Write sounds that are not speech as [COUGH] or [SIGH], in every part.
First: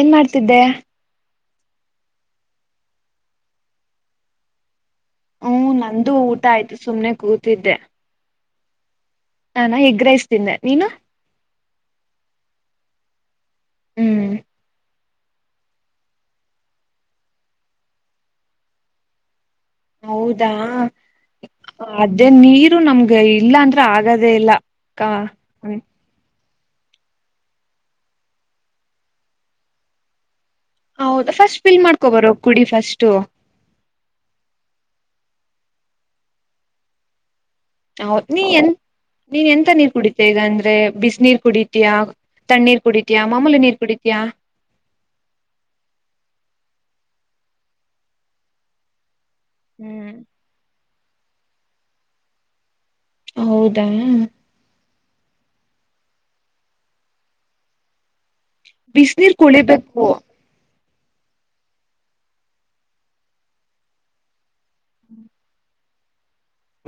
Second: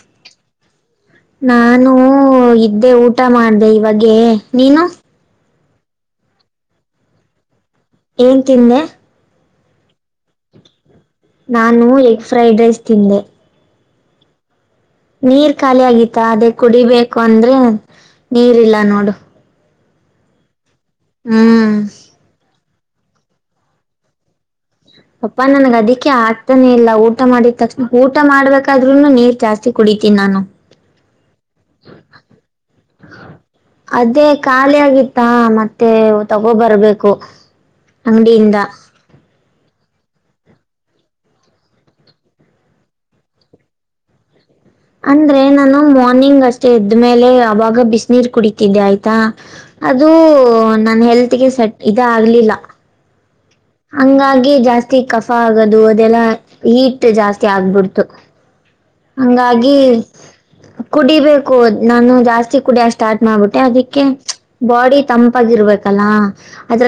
ಏನ್ ಮಾಡ್ತಿದ್ದೆ ನಾನು ಇದ್ದೆ ಊಟ ಮಾಡ್ದೆ ಇವಾಗೇ ನೀನು ಹು ನಂದು ಊಟ ಆಯ್ತು ಸುಮ್ಮನೆ ಕೂತಿದ್ದೆ ಹುಂತಿಣ್ಣ ನಾ ನಾ ಎಗ್ಗ್ ರೈಸ್ ತಿಂದೇ ನೀನು ನಾನು ಎಗ್ ಫ್ರೈಡ್ ರೈಸ್ ತಿಂದೆ ಹ್ಮ್ ನೀರ್ ಖಾಲಿ ಆಗಿತ್ತ ಅದೇ ಕುಡಿಬೇಕು ಅಂದ್ರೆ ನೀರು ಇಲ್ಲ ನೋಡು ಹೌದಾ ಹ್ಮ್ ಅದೇ ನೀ ರು ನಮ್ಗೆ ಇಲ್ಲಾ ಅಂದ್ರೆ ಆಗದೇ ಇಲ್ಲ ಕ ಪಪ್ಪಾ ನನ್ಗ ಅದಕ್ಕೆ ಆ ತನೇ ಇಲ್ಲ ಊಟ ಮಾಡಿದ ತಕ್ಷಣ ಊಟ ಮಾಡ್ಬೇಕಾದ್ರುನು ನೀರ್ ಜಾಸ್ತಿ ಕುಡಿತೀನಿ ನಾನು ಹೌದ ಫಸ್ಟ್ ಬಿಲ್ ಮಾಡ್ಕೋಬರೋ ಕುಡಿ ಫಸ್ಟ್ ಅದೇ ಖಾಲಿ ಆಗಿತ್ತಾ ಮತ್ತೆ ತಗೋ ಬರರ್ಬೇಕು ಹೌದ ನೀ ಎ ನೀನ್ ಎಂತ ನಿರ್ ಕುಡಿತ ಈಗ ಅಂದ್ರೆ ಬಿಸ ನೀರ್ ಕುಡಿತಿಯ ತಣ್ಣೀರ್ ಕುಡಿತಿಯಾ ಮಾಮೂಲಿ ನೀರ್ ಕುಡಿತೀ ಅಂದ್ರೆ ನಾನು ಮಾರ್ನಿಂಗ್ ಅಷ್ಟೇ ಎದ್ದ್ಮೇಲೆ ಅವಾಗ ಬಿಸಿ ನೀರ್ ಕುಡಿತಿದ್ದೆ ಆಯ್ತಾ ಅದು ನ ನೈಟ್ ಗೆ ಸೆಟ್ ಇದ ಆಗ್ಲಿಲ್ಲ ಹೌದಾ ಹಂಗಾಗಿ ಜಾಸ್ತಿ ಕಫ ಆಗದು ಅದೆಲ್ಲಾ ಹೀಟ್ ಜಾಸ್ತಿ ಆಗ್ಬಿಡ್ತು ಬಿಸ ನೀರ್ ಹಂಗಾಗಿ ಕುಳಿಬೇಕು ಕುಡಿಬೇಕು ನಾನು ಜಾಸ್ತಿ ಕುಡಿಯ ಸ್ಟಾರ್ಟ್ ಮಾಡ್ಬಿಟ್ಟೆ ಅದಕ್ಕೆ ಬಾಡಿ ತಂಪಾಗಿರಬೇಕು ಲ್ಲಾ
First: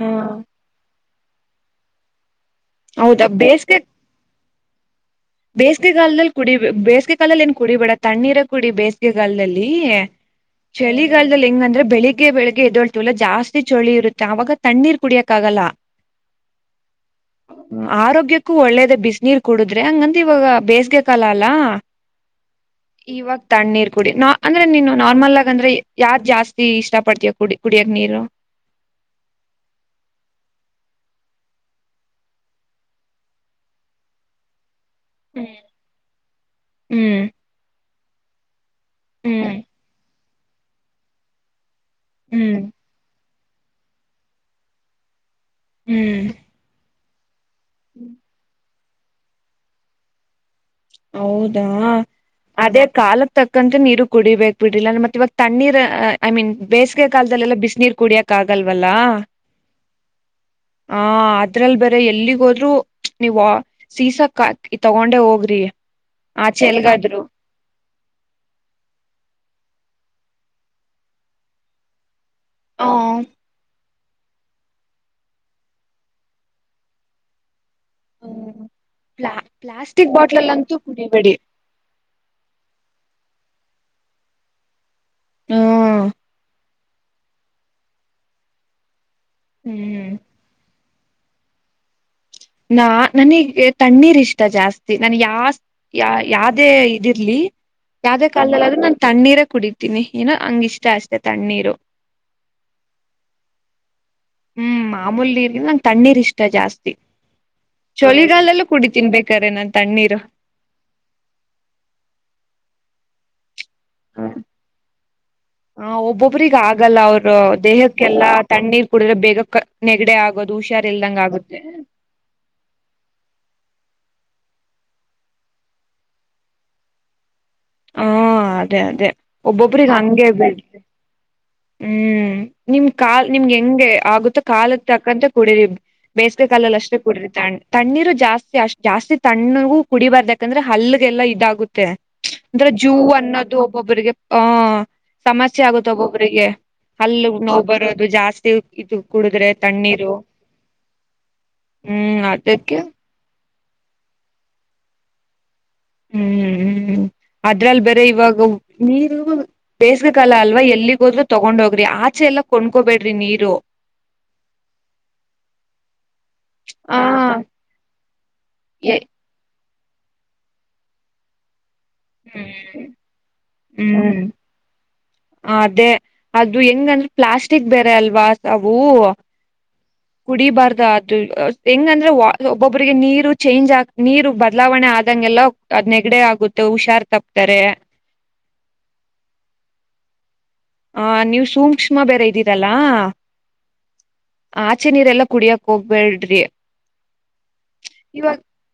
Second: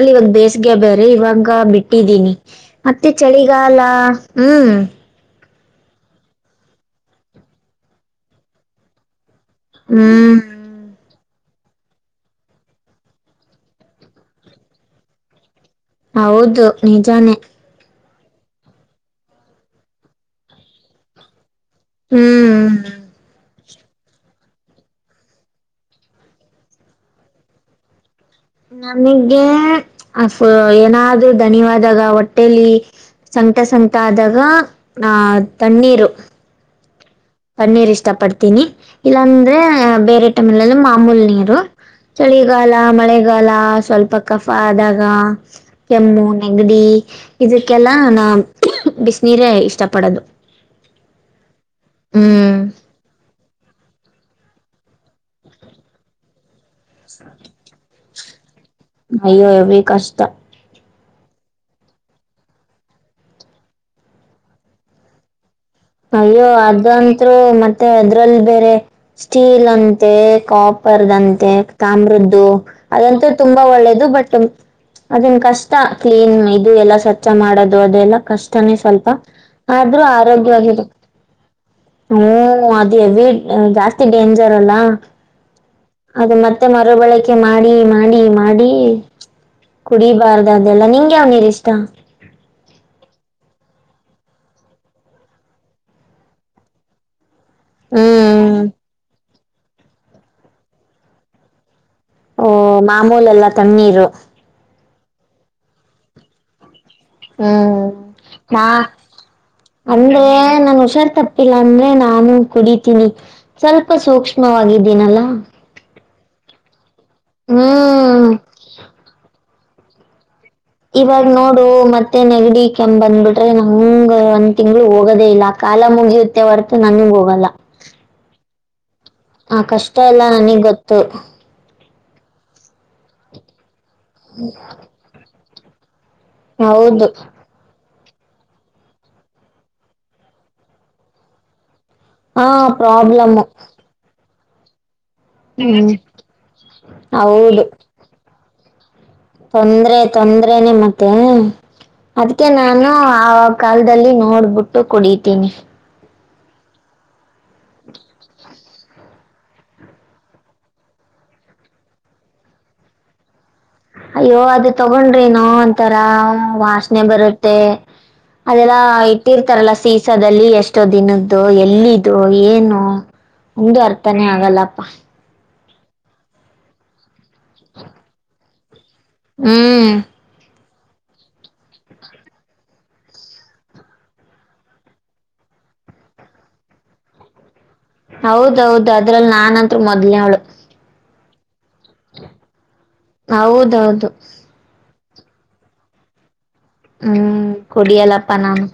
ಹ ಇ ಬೇಸಗೆ ಬೇ ರ ಬ [UNINTELLIGIBLE] ಕ ಬಿಟ್ಟಿದ್ದೀನಿ ಮತ್ತೆ ಹೌದಾ ಚಳಿಗಾಲ ಹ್ಮಞ ಬೇಸಿಗೆ ಕಾಲದಲ್ಲಿ ಕುಡಿ ಬೇಸಿಗೆ ಕಾಲ್ಲಿ ಏನ್ ಕುಡಿಬೇಡ ತಣ್ಣೀರ ಕುಡಿ ಬೇಸಿಗೆ ಹೊಲದಲ್ಲಿ ಹ್ಮ್ ಚಳಿ ಈಳಗಾಲದಲ್ಲಿ ಹೆಂಗಂದ್ರೆ ಬೆಳಿಗ್ಗೆ ಬೆಳಗ್ಗೆದ್ದೋಳ್ತೀವಲ್ಲ ಜಾಸ್ತಿ ಚಳಿ ಇರುತ್ತೆ ಆವಾಗ ತಣ್ಣೀರ್ ಕುಡಿಯಕ್ಕಾಗಲ್ಲ ಹೌದು ನಿಜಾನೇ ಆರೋಗ್ಯಕೂ ಒಳ್ಳೇದೆ ಬಿಸಿ ನೀರು ಕುಡುದ್ರೆ ಇವಾಗ ಬೇಸ್ಗೆ ಕಾಲ ಅಲ್ಲಾ ಹ್ಮ್ ಇವತ್ತು ತಣ್ಣೀರ್ ಕುಡಿ ನ ಅಂದ್ರೆ ನೀನು ನಾರ್ಮಲ್ ಆಗ ಅಂದ್ರೆ ಯಾವ್ದ್ ಜಾಸ್ತಿ ಇಷ್ಟ ಪಡ್ತೀವ ಕುಡಿ ಕುಡಿಯಕ್ ನೀರು ನಮಗೆ ಅ ಏನಾದರು ಧನ್ಯವಾದಾಗ ಹೊಟ್ಟೇಲಿ ಸಂಕಟ ಸಂಕಟ ಆದಾಗ ಹ ತಣ್ಣೀರು ಹ್ಮ್ ಪನ್ನೀರ್ ಇಷ್ಟ ಪಡ್ತೀನಿ ಇಲ್ಲಾಂದ್ರೆ ಹ್ಮ್ ಬೇರೆ ಮೇಲೆಲ್ಲಿ ಮಾಮೂಲ್ ನೀರು ಹ್ಮ್ ಚಳಿಗಾಲ ಮಳೆ ಆಗಲ್ಲ ಸ್ವಲ್ಪ ಕಫ ಆದಾಗ ಜಮ್ಮು ಹ್ಮ್ ನಗರಿ ಇದಕ್ಕೆಲ್ಲ ನ ಬಿಸಿನೀರ ಇಷ್ಟ ಪಡದು. ಹೌದಾ. ಅದೇ ಕಾಲಕ್ಕೆ ತಕ್ಕಂತ ನೀ. ಕುಡಿಬೇಕೇಕ್ ಬಿಟ್ಟಿಲ್ಲ ಮತ್ತ ಇವಾಗ ತಣ್ಣೀರ್ ಐ ಮೀನ್. ಬೇಸಿಗೆ ಕಾಲದಲ್ಲಿಲ್ಲ ಬಿಸಿನ ನೀರು ಕುಡಿಯಕ್ಕೆ. ನಯ್ಯೋ ಎ ಭ ಕಷ್ಟ. ಹ [UNINTELLIGIBLE] ಅದ್ರಲ್ ಬೇರೆ ಎಲ್ಲಿಗೋದ್ರು ನೀವು ಸೀಸ ಕ ತಗೊಂಡೆ ಹೋಗ್ರಿ. ಅಯ್ಯೋ ಆಚೆ ಎಲ್ಗಾದ್ರು ಅದಂತರು ಮತ್ತೆ ಅದ್ರಲ್ಲಿ ಬೇರೆ ಸ್ಟೀಲ್ ಅಂತ. ಕಾಪರ್ದಂತೆ ತಾಮ್ರದ್ದ. ಹ ಅದಂತೂ ತುಂಬಾ ಒಳ್ಳೇದು. ಬಟ್ ಅದನ್ ಕಷ್ಟ ಕ್ಲೀನ್ ಇದು ಎಲ್ಲ ಸ್ವಚ್ಛ ಮಾಡದು. ದು ಅದೆಲ್ಲ ಕಷ್ಟನೇ ಸ್ವಲ್ಪ ಪ್ಲಾ ಆದ್ರೂ ಪ್ಲಾಸ್ಟಿಕ್ ಬಾಟ್ಲಲ್ ಆರೋಗ್ಯವಾಗಿ. ಅಂತೂ ಕುಡಿಬೇಡಿ ಹ್ಮ ಅದೇ. ವೀಟ್ ಜಾಸ್ತಿ ಡೇಂಜರ್ ಅಲ್ಲಾ. ಹ್ಮ್ ಅದೇ ಮತ್ತೆ. ಮತ್ತೆ ಮರುಬಳಕೆ ಮಾಡಿ ಮಾಡಿ ಮಾಡಿ. ಹ್ಮ್ ಕುಡಿಬಾರ್ದ ಅದೆಲ್ಲ ನೀವು. ಹಿ ರಿಷ್ಟತ. ನಾ ನನಗೆ ತಣ್ಣೀರ್ ಇಷ್ಟ ಜಾಸ್ತಿ ನನ್ ಯ ಯ ಯಾವ್ದೇ ಇದಿರ್ಲಿ. ಯಾವ್ದೇ ಹ್ಮ್ ಕಾಲಲ್ದಲ್ಲಾದ್ರೂ ನಾನ್ ತಣ್ಣೀರ. ಕುಡಿತೀನಿ ಏನೋ ಹಂಗ ಇಷ್ಟ ಅಷ್ಟೇ ತಣ್ಣೀರು ಓ ಮಾಮೂಲೆ ಎಲ್ಲ ತಣ್ಣೀರು. ಹ್ಮ್ ಮಾಮೂಲಿ ನೀರ್ಗ ನಂಗೆ ತಣ್ಣೀರ್ ಇಷ್ಟ ಜಾಸ್ತಿ. ಹ್ಮ್ ನಾ ಚಳಿಗಾಲಲ್ಲೂ ಕುಡಿತೀನ್ ಬೇಕಾರೆ ನಾನ್ ತಣ್ಣೀರು ಅಂದ್ರೆ ನನ್ ಹುಷಾರ್ ತಪ್ಪಿಲ್ಲ ಅಂದ್ರೆ ನಾನು ಕುಡ. ತಿನ್ನಿ. ಸ್ವಲ್ಪ ಹ್ಮ ಸೂಕ್ಷ್ಮವಾಗಿದ್ದೀನಲ್ಲ. ರಿಗಾ. ಹಾಗಗಲ್ಲ ಅವರು ಹ್ಮ್ ದೇಹಕ್ಕೆಲ್ಲಾ ತಣ್ಣೀರ್ ಕುಡಿದ್ರೆ ಬೇಗ. ನೆಗಡೆ ಆಗೋದ್ ಇವಾಗ ನೋಡು ಮತ್ತೆ ನೆಗಡಿ ಕೆಮ ಬಂದ್ಬಿಟ್ರೆ. ಹಂಗ ಒಂದ್ ತಿಂಗ್ಗಳು ಹೋಗೋದೇ ಇಲ್ಲ ಕಾಲ ಮುಗಿಯುತ್ತೆ ಹೊರತು ನನ್ಗ್ ಹೋಗಲ್ಲ. ಹಾ ಅದೇ ಅದೇ. ಆ ಒಬ್ಬೊಬ್ರಗ್ ಕಷ್ಟ ಹಂಗೆ ಎಲ್ಲಾ ಬಿಡ್ ನನಗ್ ಗೊತ್ತು. ಹ್ಮ್ ನಿಮ್ ಕಾಲ್ ನಿಮ್ಗೆಂಗೆ ಆಗುತ್ತೆ ಕಾಲ ತಕ್ಕಂತೆ ಕೂಡೆ ಬೇಸಿಗೆ ಕಾಲಲ್ಲಿ ಅಷ್ಟೇ ಹೌದು ಕುಡ್ರರಿ ತ ತಣ್ಣೀರು ಜಾಸ್ತಿ ಅಷ್ಟ ಜಾಸ್ತಿ ತಣ್ಣಗೂ ಕುಡಿಬಾರ್ದ ಯಕಂದ್ರೆ ಹಲ್ಗೆಲ್ಲ ಇದಾಗುತ್ತೆ. ಹಾ ಅಂದ್ರೆ ಜೂ ಪ್ರಾಬ್ಲಮ್ ಅನ್ನೋದು ಒಬ್ಬೊಬ್ಬರಿಗೆ ಹಾ ಸಮಸ್ಯೆ ಆಗುತ್ತ ಹ್ಮ್ ಒಬ್ಬೊಬರಿಗೆ ಹಲ್ಲ ನೋವು ಹೌದು ಬರೋದು ಜಾಸ್ [INAUDIBLE] ತೊಂದ್ರೆ ತೊಂದ್ರೆನೆ ಮತ್ತೆ ಹ್ಮ್ ಅದ್ಕೆ ಅದಕ್ಕೆ ನಾನು ಆ ಕಲ್ದಲ್ಲಿ ನೋಡ್ಬಿಟ್ಟು ಕುಡಿತೀನಿ ಹ್ಮ್ ಹ್ಮ್ ಅದ್ರಲ್ಲಿ ಬೇರೆ ಇವಾಗ ನೀರು ಬೇಸಗೆಗಾಲ ಅಲ್ವಾ ಎಲ್ಲಿಗ ಹೋದ್ರೂ ತಗೊಂಡ್ ಹೋಗ್ರಿ ಆಚೆ ಎಲ್ಲ ಕೊಂಡ್ಕೊಬೇಡ್ರಿ ನೀರು. ಅಯ್ಯೋ ಅದು ತಗೊಂಡ್ರನೋ ಅಂತಾರ ವಾಸನೆ ಹ್ಮ್ ಬರುತ್ತೆ ಅದೆಲ್ಲಾ ಇಟ್ಟಿರ್ತಾರಲ್ಲ. ಸೀಸಾದಲ್ಲಿ ಎಷ್ಟೋ ದಿನದ್ದು ಎಲ್ಲಿ ಇದು ಏನು ಒಂದು ಹ್ಮ್ ಅರ್ಥನೇ ಆಗಲ್ಲಪ್ಪ. ಅದೇ ಅದು ಹೆಂಗಂದ್ರೆ ಪ್ಲಾಸ್ಟಿಕ್ ಬೇರೆ ಅಲ್ವಾ [INAUDIBLE] ಊ ಹ್ಮ್ ಕುಡಿಬಾರ್ದ ಅ ಹೆಂಗಂದ್ರೆ ಒಬ್ಬೊಬ್ರಿಗೆ ನೀರು ಚೇಂಜ್ ಆ ನೀರು ಬದಲಾವಣೆ ಆದಂಗೆಲ್ಲ ಅದ್ ನೆಗಡೆ ಆಗುತ್ತೆ ಹುಷಾರ್ ತಪ್ತಾರೆ. ಹೌದೌದು ಅದ್ರಲ್ಲಿ ನಾನಂತ್ರು ಮೊದ್ನವಳು. ಹ ನೀವು ಸೂ ಸೂಕ್ಷ್ಮ ಬೇರೆ ಇದ್ದೀರಲ್ಲ ಹೌದೌದು ಆಚೆ ನೀರೆಲ್ಲ ಕುಡಿಯಕ್ ಹೋಗ್ಬೇಡ್ರಿ ಹ್ಮ್ ಕುಡಿಯಲಪ್ಪ ಇವಾಗ ನಾನು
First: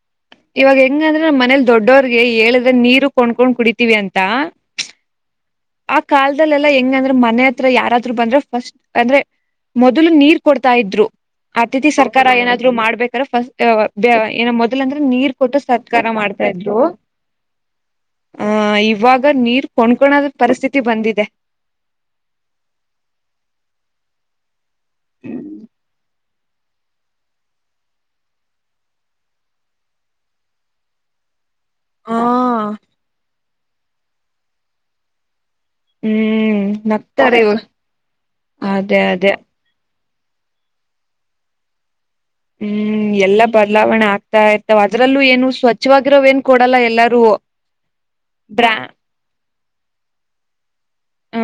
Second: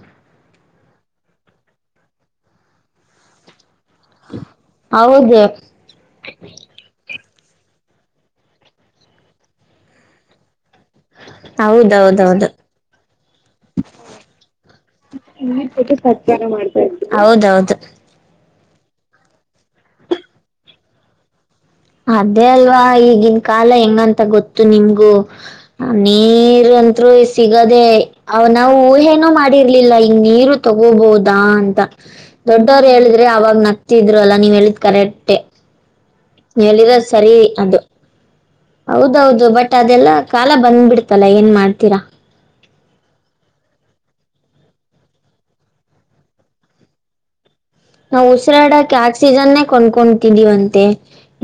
ಇವಾಗ ಹೆಂಗಂದ್ರೆ ನಮ್ಮ ಮನೇಲಿ ದೊಡ್ಡೋರ್ಗೆ ಹೇಳಿದ್ರೆ ನೀರು ಕೊಂಡ್ಕೊಂಡ್ ಕುಡಿತ ತಿವಿ ಅಂತ ಹೌದು ಆ ಕಾಲ್ದ ಕೇಂದ್ರೇ ಮನೆ ಹತ್ರ ಯಾರಾದ್ರು ಬಂದ್ರೆ ಫಸ್ಟ್ ಅಂದ್ರೆ ಮೊದಲು ನೀರ್ ಕೊಡ್ ತಾ ಇದ್ರು ಅತಿಥಿ ಸತ್ಕಾರ ಹೌದೌದೌದು ಏನಾದ್ರು ಮಾಡ್ಬೇಕಾರೆ ಫಸ್ಟ್ ಏನ ಮೊದಲ ಅಂದ್ರೆ ನೀರ್ ಕೊಟ್ಟ ಸತ್ಕಾರ ಮಾಡ್ತಾ ಇದ್ರು ಆಹ ಇವಾಗ ನೀರ್ ಕೊಂಡ್ಕೋಣದ ಪರಿಸ್ಥಿ ತಿ ಬಂದಿದೆ. ಅದೇ ಅಲ್ವಾ ಈಗಿನ್ ಕಾಲ ಹೆಂಗಂತ ಗೊತ್ ತ್ತು ನಿಮಗು ನಮ್ ನೀ ನೀರಂತ್ರು ಸಿಗದೆ ಅವ ನಾವು ಊಹೇನೋ ಮಾಡಿರ್ಲಿಲ್ಲ ಹಿಂಗ ನೀರು ತಗೋಬಹದಾ ಅನ್ ದೊಡ್ಡವ್ರು ಹೇಳಿದ್ರೆ ಅವಾಗ ನಾ ತ್ತಿದ್ರಲ್ಲ ನೀವ್ ಹೇಳಿದ್ ಕರೆಕ್ಟೇ ಹ್ಮ್ ಹೇಳಿರೋ ಸರಿ ನಗ್ತಾರೆ ಇವಾಗ ಅದು ಅದೇ ಅದೇ ಹೌದೌದು ಬಟ್ ಅದೆಲ್ಲ ಕಾಲ ಬಂದ್ಬಿಡ್ತಲ್ಲ ಏನ್ ಮಾಡ್ತೀರಾ? ಹ್ಮ್ ಎಲ್ಲಾ ಬದಲಾವಣೆ ಆಗ್ತಾ ಇರ್ತವ ಅದ್ರಲ್ಲೂ ಏನು ಸ್ವಚ್ಛವಾಗಿರೋವ್ ಏನ್ ಕೊಡಲ್ಲ ಎಲ್ಲಾರೂ. ನಾವ್ ಉಸಿರಾಡಕ್ ಆಕ್ಸಿಜನ್ನೇ ಕೊಂಡ ಕೊಂತಿದೀವಂತೆ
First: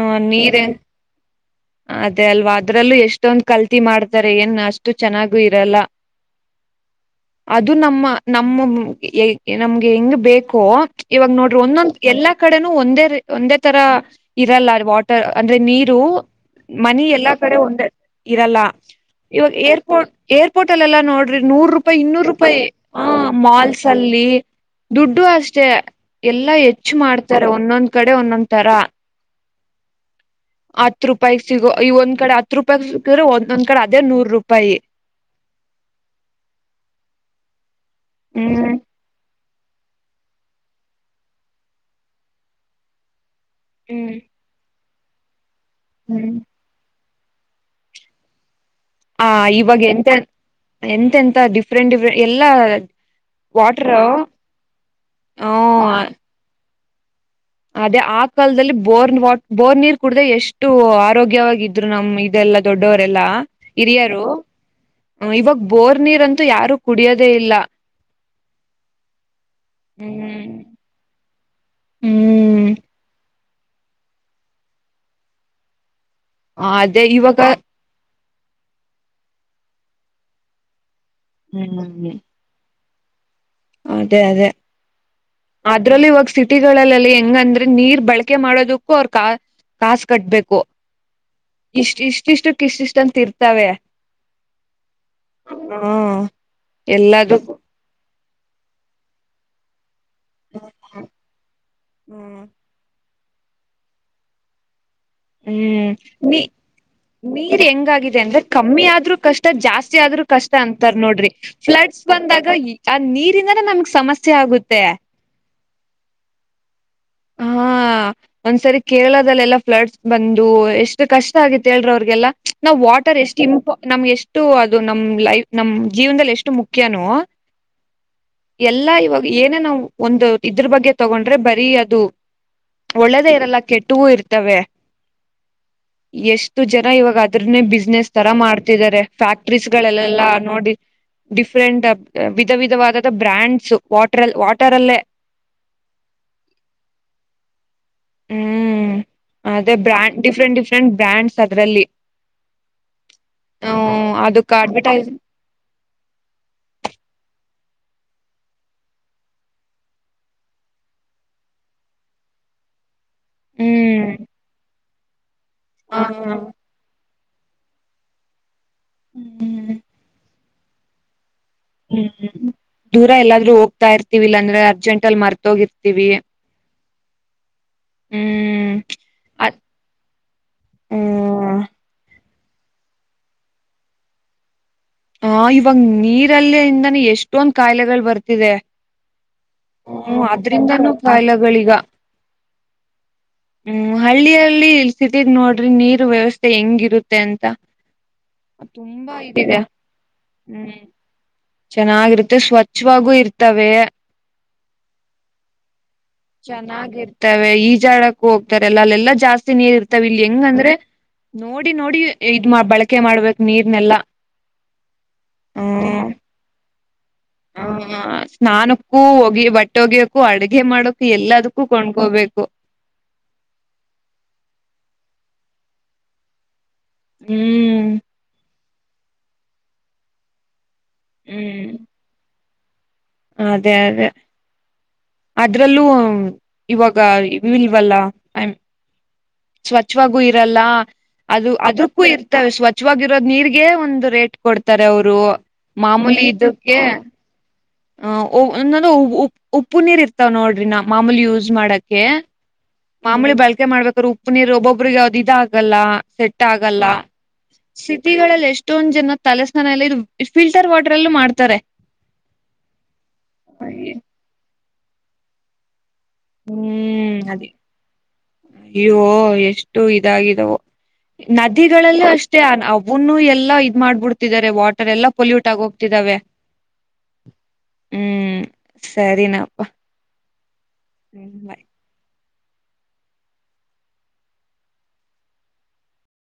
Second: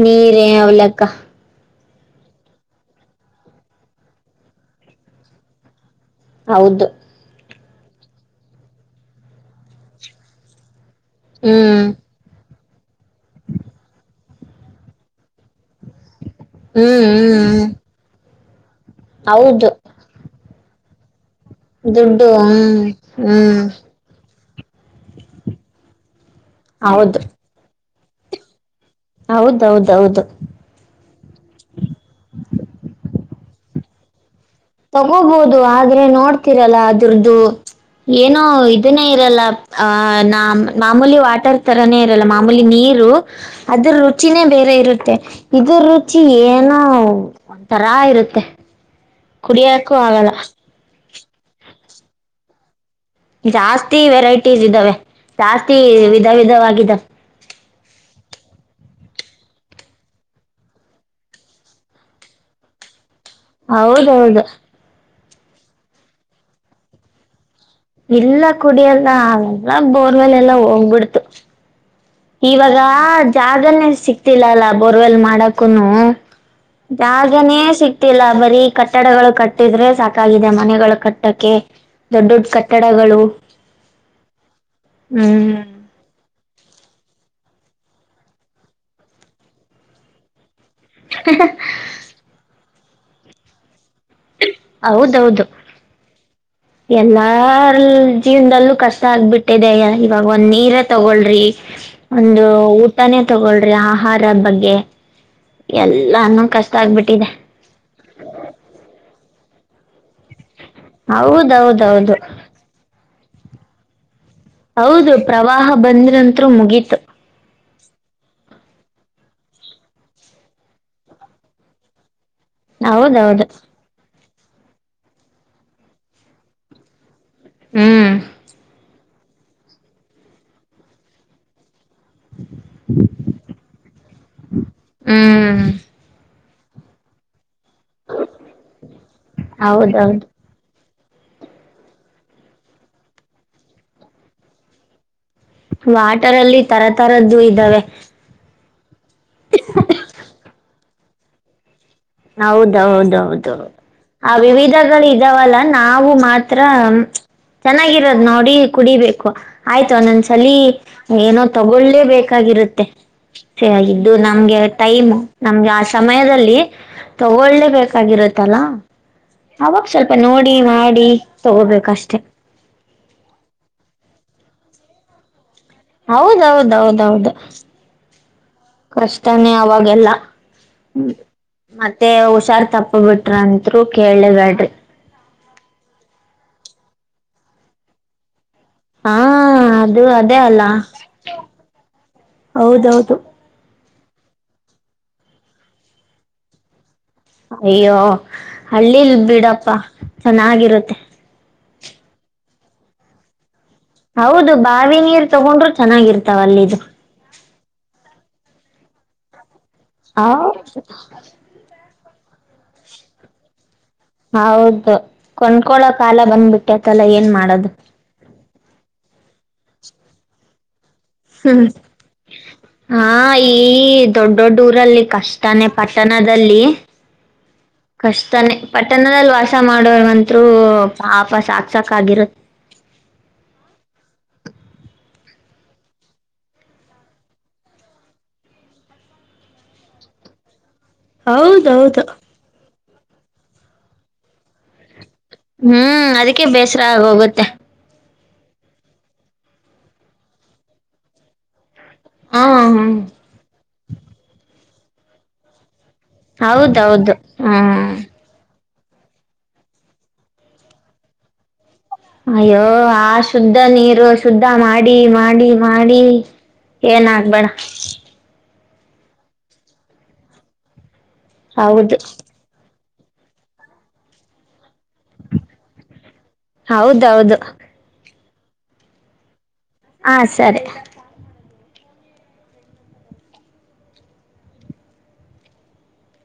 ನೀರೇ ನೀರ್ ಏನ್ ಅವ್ಲಕ್ಕ ಅದೇ ಅಲ್ವಾ ಅದ್ರಲ್ಲೂ ಎಷ್ಟೊಂದ್ ಕಲ್ತಿ ಮಾಡ್ತಾರೆ ಏನ್ ಅಷ್ಟು ಚೆನ್ನಾಗು ಇರಲ್ಲ. ಹೌದು ಅದು ನಮ್ಮ ನಮ್ಮ ನಮ್ಗೆ ಹೆಂಗ್ ಬೇಕೋ ಇವಾಗ ನೋಡ್ರಿ ಹ್ಮ್ ಒಂದೊಂದ್ ಎಲ್ಲಾ ಕಡೆನ್ ಒಂದೇ ಒಂದೇ ತರ ಇರಲ್ಲ ವಾಟರ್ ಅಂದ್ರೆ ನೀರು ಮನಿ ಹ್ಮ್ ಎಲ್ಲಾ ಹ್ಮ್ ಕಡೆ ಹ್ಮ್ ಒಂದೇ. ಇರಲ್ಲ ಇವಾಗ್ ಹೌದು ಏರ್ಪೋರ್ಟ್ ಏರ್ ಪೋಟಲೆಲ್ಲ ನೋಡ್ ನೂರು ರೂಪಾಯಿ ಇನ್ನೂರು ದುಡ್ಡು ರೂಪಾಯಿ ಹ್ಮ್ ಆ ಹ್ಮ್ ಮಾಲ್ಸ್ ಅಲ್ಲಿ ದುಡ್ಡು ಅಷ್ಟೆ ಎಲ್ಲಾ ಹೆಚ್ಚು ಹೌದು ಮಾಡ್ತಾರೆ ಒನ್ನೊಂದ್ ಕಡೆ ಒನ್ನೋಂತರ. ಹೌದೌದೌದು ಹತ್ ರೂಪಾಯಿ ಸಿಗೋ ಈ ಒಂದ್ ಕಡೆ ಹತ್ತ್ ರೂಪಾಯಿಗ್ ಸಿಕ್ಕಿದ್ರೆ ಒನ್ನೊಂದ್ ಕಡೆ ಅದೇ ನೂರು ರೂ ತಗೋಬೋದು ಆದ್ರೆ ನೋಡ್ತಿರಲ್ಲ ಅದ್ರುದ್ದು ಏನೋ ಹ್ಮ್ ಇದನ್ನೇ ಇರಲ್ಲ. ಆಹ ನಾಮ್ ಮಾಮೂಲಿ ವಾಟರ್ ತರಾನೇ ಇರಲ್ಲ ಮಾಮೂಲಿ ನೀರು ಅದ್ರ ರುಚಿನೇ ಬೇರೆ ಇರು ತ್ತೆ ಇದು ರುಚಿ ಹ್ಮ್ ಏನೋ ಒಂಥರಾ ಇರುತ್ತೆ. ಹ ಇವಾಗ ಕುಡಿಯಕ್ಕೂ ಎಂತೆ ಆಗಲ್ಲ ಎಂತೆ ಡಿಫ್ರೆಂಟ್ ಡಿಫ್ರೆಂಟ್ ಎಲ್ಲ ಜಾಸ್ತಿ ವೆರೈಟೀಸ್ ಇದ್ದಾವೆ ಜಾಸ್ತಿ ವಿಧ ವಿಧವಾಗಿದ್ದಾವ ಅದೇ ಆ ಕಾಲದಲ್ಲಿ ಬೋರ್ ವಾ ಬೋರ್ ನೀರ್ ಕುಡ್ದ ಎಷ್ಟು ಆರೋಗ್ಯವಾಗಿದ್ರು ನಮ್ ಇದೆಲ್ಲಾ ದೊಡ್ಡವ ಲ್ಲಾ ಹಿರಿಯಾರು ಹೌದೌದು ಹ ಇವಾಗ ಬೋರ್ ನೀರ್ ಅಂತೂ ಯಾರು ಕುಡಿಯೋದೇ ಇಲ್ಲ ಇಲ್ಲ ಕುಡಿಯ ಎಲ್ಲ ಅವೆಲ್ಲ ಬೋರ್ ಮೇಲೆ ಎಲ್ಲಾ ಹ್ಮ್ ಹೋಗ್ಬಿಡ್ತು ಹ್ಮ್ ಇವಾಗ ಜಾಗನೇ ಸಿಕ್ತಿಲ್ಲ ಅಲ್ಲ ಬೋರ್ವೆಲ್ ಮಾಡಕೂ ಅದೇ ಇವಾಗ ಯಾಗನ ಸಿ [UNINTELLIGIBLE] [UNINTELLIGIBLE] ಲ್ಲ ಬರೀ ಕಟ್ಟಡಗಳು ಕಟ್ಟಿದ್ರೆ ಸಾಕಾಗಿದೆ ಮನೆಗಳು ಕಟ್ಟ ಕಟ್ಟಕೆ ದೊಡ್ಡ ದೊಡ್ಡ ಕಟ್ಟ ಕತ್ತಡಗಳು ಅದೇ ಅದೇ ಅದ್ರಲ್ಲಿ ಇವಾಗ ಸಿ ಹಟ್ಟಿಲ್ಲೆಲ್ಲಿ ಹೆಂಗಂದ್ರೆ ನೀರ್ ಬಳಕೆ ಮಾಡೋದಕ್ಕೂ ಅವ್ರ ಕಾ ಕಾಸು ಕಟ್ಬೇಕು ಇಷ್ಟ ಇಷ್ಟಿಷ್ಟ ಇಷ್ಟ ಇಷ್ಟಂತ ತ ಇರ್ತವೆ ಹೌದು ಹೌದು ಎನ್ನಾ ಎಲ್ಲದಕ್ಕೂ ಜೀವನದಲ್ಲೂ ಕಷ್ಟ ಆಗ್ಬಿಟ್ಟಿದೆ ಇವಾಗ ಒಂದ್ ನೀರ ತಗೊಳ್ರಿ ಹ್ಮ್ ಒಂದು ತಾನೇ ತಗೊಳ್ರಿ ಆಹಾರ ಬಗ್ಗೆ ಹ್ಮ್ ನೀ ಎಲ್ಲಾನು ಕಷ್ಟ ಆಗ್ಬಿಟ್ಟಿದೆ ನೀರ್ ಹೆಂಗಾಗಿದೆ ಅಂದ್ರೆ ಕಮ್ಮಿ ಆದ್ರು ಕಷ್ಟ ಜಾಸ್ತಿ ಆದ್ರೂ ಕಷ್ಟ ಅಂತಾರ ನೋಡ್ರಿ ಫ್ಲಡ್ಸ್ ಹೌದೌದೌದು ಬಂದಾಗ ಆ ನೀರ್ ಇದರಿಂದನಾ ನಮ್ಮ ಸಮಸ್ಯೆ ಆಗುತ್ತೆ ಹೌದು ಪ್ರವಾಹ ಬಂದ್ ನಂತ್ರ ಮುಗೀತು ಹಾ ಒಂದ್ಸರಿ ಕೇರಳದಲ್ಲೆಲ್ಲ ಫ್ಲಡ್ಸ್ ಬಂದು ಎಷ್ಟ ಕಷ್ಟ ಆಗಿತ್ತ ಹೇಳ್ರಿ ಅವ್ರಿಗೆಲ್ಲ ನಾವ್ ವಾಟರ್ ಎಷ್ಟ ಹೌದೌದು ನಮ್ಗೆ ಎಷ್ಟ ಅಷ್ಟು ಅದು ನಮ್ ಲೈಫ್ ನಮ್ ಜೀವನದಲ್ಲಿ ಎಷ್ಟು ಮುಖ್ಯನು ಹ್ಮ್ ಎಲ್ಲಾ ಇವಾಗ ಏನೇ ನಾವವು ಒಂದು ಇದ್ರ ಬಗ್ಗೆ ತಗೊಂಡ್ರೆ ಬರೀ ಅ ದು ಒಳ್ಳೆದೇ ಇರಲ್ಲ ಕೆಟ್ಟವೂ ಇರ್ತವೆ ಹ್ಮ್ ಎಷ್ಟು ಜನ ಇವಾಗಾದ್ರ್ ಬಿಸ್ನೆಸ್ ತರ ಮಾಡ್ತಿದ್ದಾರೆ ಫ್ಯಾಕ್ಟ್ರೀಸ್ ಹೌದೌದು ಗಳಲ್ಲೆಲ್ಲಾ ನೋಡಿ ಡಿಫ್ರೆಂಟ್ ವಿಧ ವಿಧವಾದ ಬ್ರ್ಯಾಂಡ್ಸ್ ವಾಟ್ರ ವಾಟರ್ ಅಲ್ಲೇ ವಾಟರ್ ಅಲ್ಲಿ ತರತರದ್ದು ಇದ್ದಾವೆ ಹ್ಮ್ ಅದೇ ಬ್ರ್ಯಾಂಡ್ ಡಿಫ್ರೆಂಟ್ ನ್ಟ್ ಬ್ರ್ಯಾಂಡ್ಸ್ ಅದ್ರಲ್ಲಿ ಹೌದೌದೌದು ಹ್ಮ್ ಆ ಅದಕ್ ವಿವಿಧಗಳು ಅಡ್ವರ್ಟೈಸ್ ಇದಾವಲ್ಲ ನಾವು ಮಾತ್ರ ಚೆನ್ನಾಗಿರೋದ್ ನೋಡಿ ಕುಡಿಬೇಕು ಆಯ್ತು ಒನ್ ನೋನ್ ಸಲಿ ಏನೋ ತಗೊಳ್ಳೇ ಬೇಕಾಗಿರುತ್ತೆ ಛೆ ಹ್ಮ್ ಇದು ನಮ್ಗೆ ಟೈಮ್ ನಮ್ಗೆ ಆ ಹ ಸಮಯದಲ್ಲಿ ತಗೊಳ್ಳೆ ಬೇಕಾಗಿರುತ್ತಲಾ ಅವಾಗ್ ಸ್ವಲ್ಪ ನೋಡ್ ನೋಡಿ ಮಾಡಿ ತಗೋಬೇಕಷ್ಟೆ ಹ್ಮ್ ದೂರ ಎಲ್ಲಾದ್ರೂ ಹೋಗ್ತಾ ಇರ್ತಿವಿ ಅರ್ಜೆಂಟ್ ಅಲ್ ಹೌದೌದೌದು ಹೌದ ಹ್ಮ್ ಅ ಕಷ್ಟನೇ ಅವಾಗೆಲ್ಲ ಹ್ಮ್ ಮತ್ತೆ ಸಾರ್ ತಪ್ಪು ಬಿಟ್ರ ಅನ್ತ್ರು ಕೇಳ್ಳೆಬ್ಯಾಡ್ರಿ ಹ ಇವಾಗ್ ನೀರಲ್ಲೆ ಇಂದಾನೆ ಎಷ್ಟೊಂದ್ ಕಾಯ್ಲೆಗಳ್ ಬರ್ತಿದೆ ಹಾ ಅದು ಹ್ಮ್ ಅದೇ ಅಲ್ಲ ಅದ್ರಿಂದಾನೂ ಕಾಯಿಲೆಗಳೀಗ ಹೌದೌದು ಹ್ಮ್ ಹಳ್ಳಿಯಲ್ಲಿ ಸಿದ್ ನೋಡ್ರಿ ನೀರ್ ವ್ಯವಸ್ಥೆ ಹೆಂಗಿರುತ್ತ ಅಯ್ಯೋ ಹಳ್ಳಿಲ್ ಇದಿದೆ ಬಿಡಪ್ಪ ಹ್ಮ್ ಚೆನ್ನಾಗಿರುತ್ತೆ ಚೆನ್ನಾಗಿರುತ್ತೆ ಸ್ವಚ್ಛವಾಗೂ ಇರ್ತವೆ ಹೌದು ಬಾವಿ ನೀರ್ ತಗೊಂಡ್ರು ಚೆನ್ನಾಗಿರ್ತಾವ ಅಲ್ಲಿದು ಚೆನ್ನಾಗಿರ್ತವೆ ಈಜಾಡಕ್ ತಾರೆ ಅಲ್ಲೆಲ್ಲ ಜಾಸ್ತಿ ನೀರ್ ಇರ್ತಾವ ಇಲ್ಲಿ ಹೆಂಗಂದ್ರೆ ನೋಡಿ ನೋಡಿ ಇದ್ ಮಾ ಬಳಕೆ ಮಾಡ್ಬೇಕ್ ನೀರ್ನೆಲ್ಲಾ ಹೌದು ಕೊಂಡ್ಕೊಳೋ ಹ್ಮ್ ಕಾಲ ಬಂದ್ಬಿಟ್ಟತಲ್ಲ ಏನ್ ಮಾಡದು ಈ ಬಟ್ಟೆ ಹೋಗಿಯಕು ಅಡ್ಗೆ ಮಾ ಹ್ಮ ಹ ಈ ದೊಡ್ ದೊಡ್ಡ ಊರಲ್ಲಿ ಕಷ್ಟನೇ ಪಟ್ಟಣದಲ್ಲಿ ಹ್ಮ್ ಕಷ್ಟಾನೇ ಪಟ್ಟಣದಲ್ಲಿ ವಾಸ ಮಾಡೋರ್ ಗಂತು ಹಾಪ ಸಾಕ್ ಹ್ಮ್ ಸಾಕ್ ಆಗಿರತ್ತ ಅದೇ ಅದೇ ಅದ್ರಲ್ಲೂ ಇವಾಗ ಇಲ್ವಲ್ಲ ಐ ಸ್ವಚ್ಛವಾಗೂ ಇರಲ್ಲ ಅದು ಅದಕ್ಕೂ ಹೌದೌದು ಇರ್ತವೆ ಸ್ವಚ್ ನಿಚ್ಚವಾಗಿರೋ ನೀರ್ಗೆ ಒಂದು ರೇಟ್ ಕೊಡ್ತಾರೆ ಅವರು ಹ್ಮ್ ಅದಕ್ಕೆ ಬೇಸರ ಆಗ ಹೋಗುತ್ತೆ ಆ ಒಂದ ಉ ಉಪ್ ಉಪ್ಪು ನೀರ್ ಇರ್ತಾವ ನೋಡ್ರಿ ನ ಮಾಮೂಲಿ ಯೂಸ್ ಮಾಡಕ್ ಕೆ ಹಾ [UNINTELLIGIBLE] ಮಾಮೂಲಿ ಬಳಕೆ ಮಾಡ್ಬೇಕು ಉಪ್ಪು ನೀರು ಒಬ್ಬೊಬ್ರಿಗೆ ಅವ್ದ ಇದ ಆಗಲ್ಲ ಸೆಟ್ ಹೌದೌದು ಹಾ [UNINTELLIGIBLE] ಇಷ್ಟೊಂದ ಜನ ತಲೆಸ್ನಾನ ಎಲ್ಲ ಇ ಫಿಲ್ಟರ್ ವಾಟರ್ ಎಲ್ಲೂ ಮಾಡ್ತಾರೆ ಅಯ್ಯೋ ಆ ಶುದ್ಧ ನೀರು ಶುದ್ಧ ಮಾಡ ಮಾಡ ಮಾಡಿ ಮಾಡಿ ಏನ್ ಹ್ಮ್ ಆಗ್ಬೇಡ ಅದೇ ಅಯ್ಯೋ ಎಷ್ಟು ಇದಾಗಿದವು ಹೌದು ನದಿಗಳಲ್ಲಿ ಅಷ್ಟೇ ಹ್ಣ ಎಲ್ಲಾ ಇದ್ ಮಾಡ್ಬಿಡ್ತಿದ್ದಾರೆ ವಾಟರ್ ಎಲ್ಲಾ ಪೊಲ್ಯೂಟ್ ಆಗ ಹೋಗ್ತಿದಾವೆ ಹೌದೌದು ಹ್ಮ್ ಸರಿನಾಪ್ಪ ಹಾ ಸರಿ ಹ್ಮ್ [UNINTELLIGIBLE] ಯ್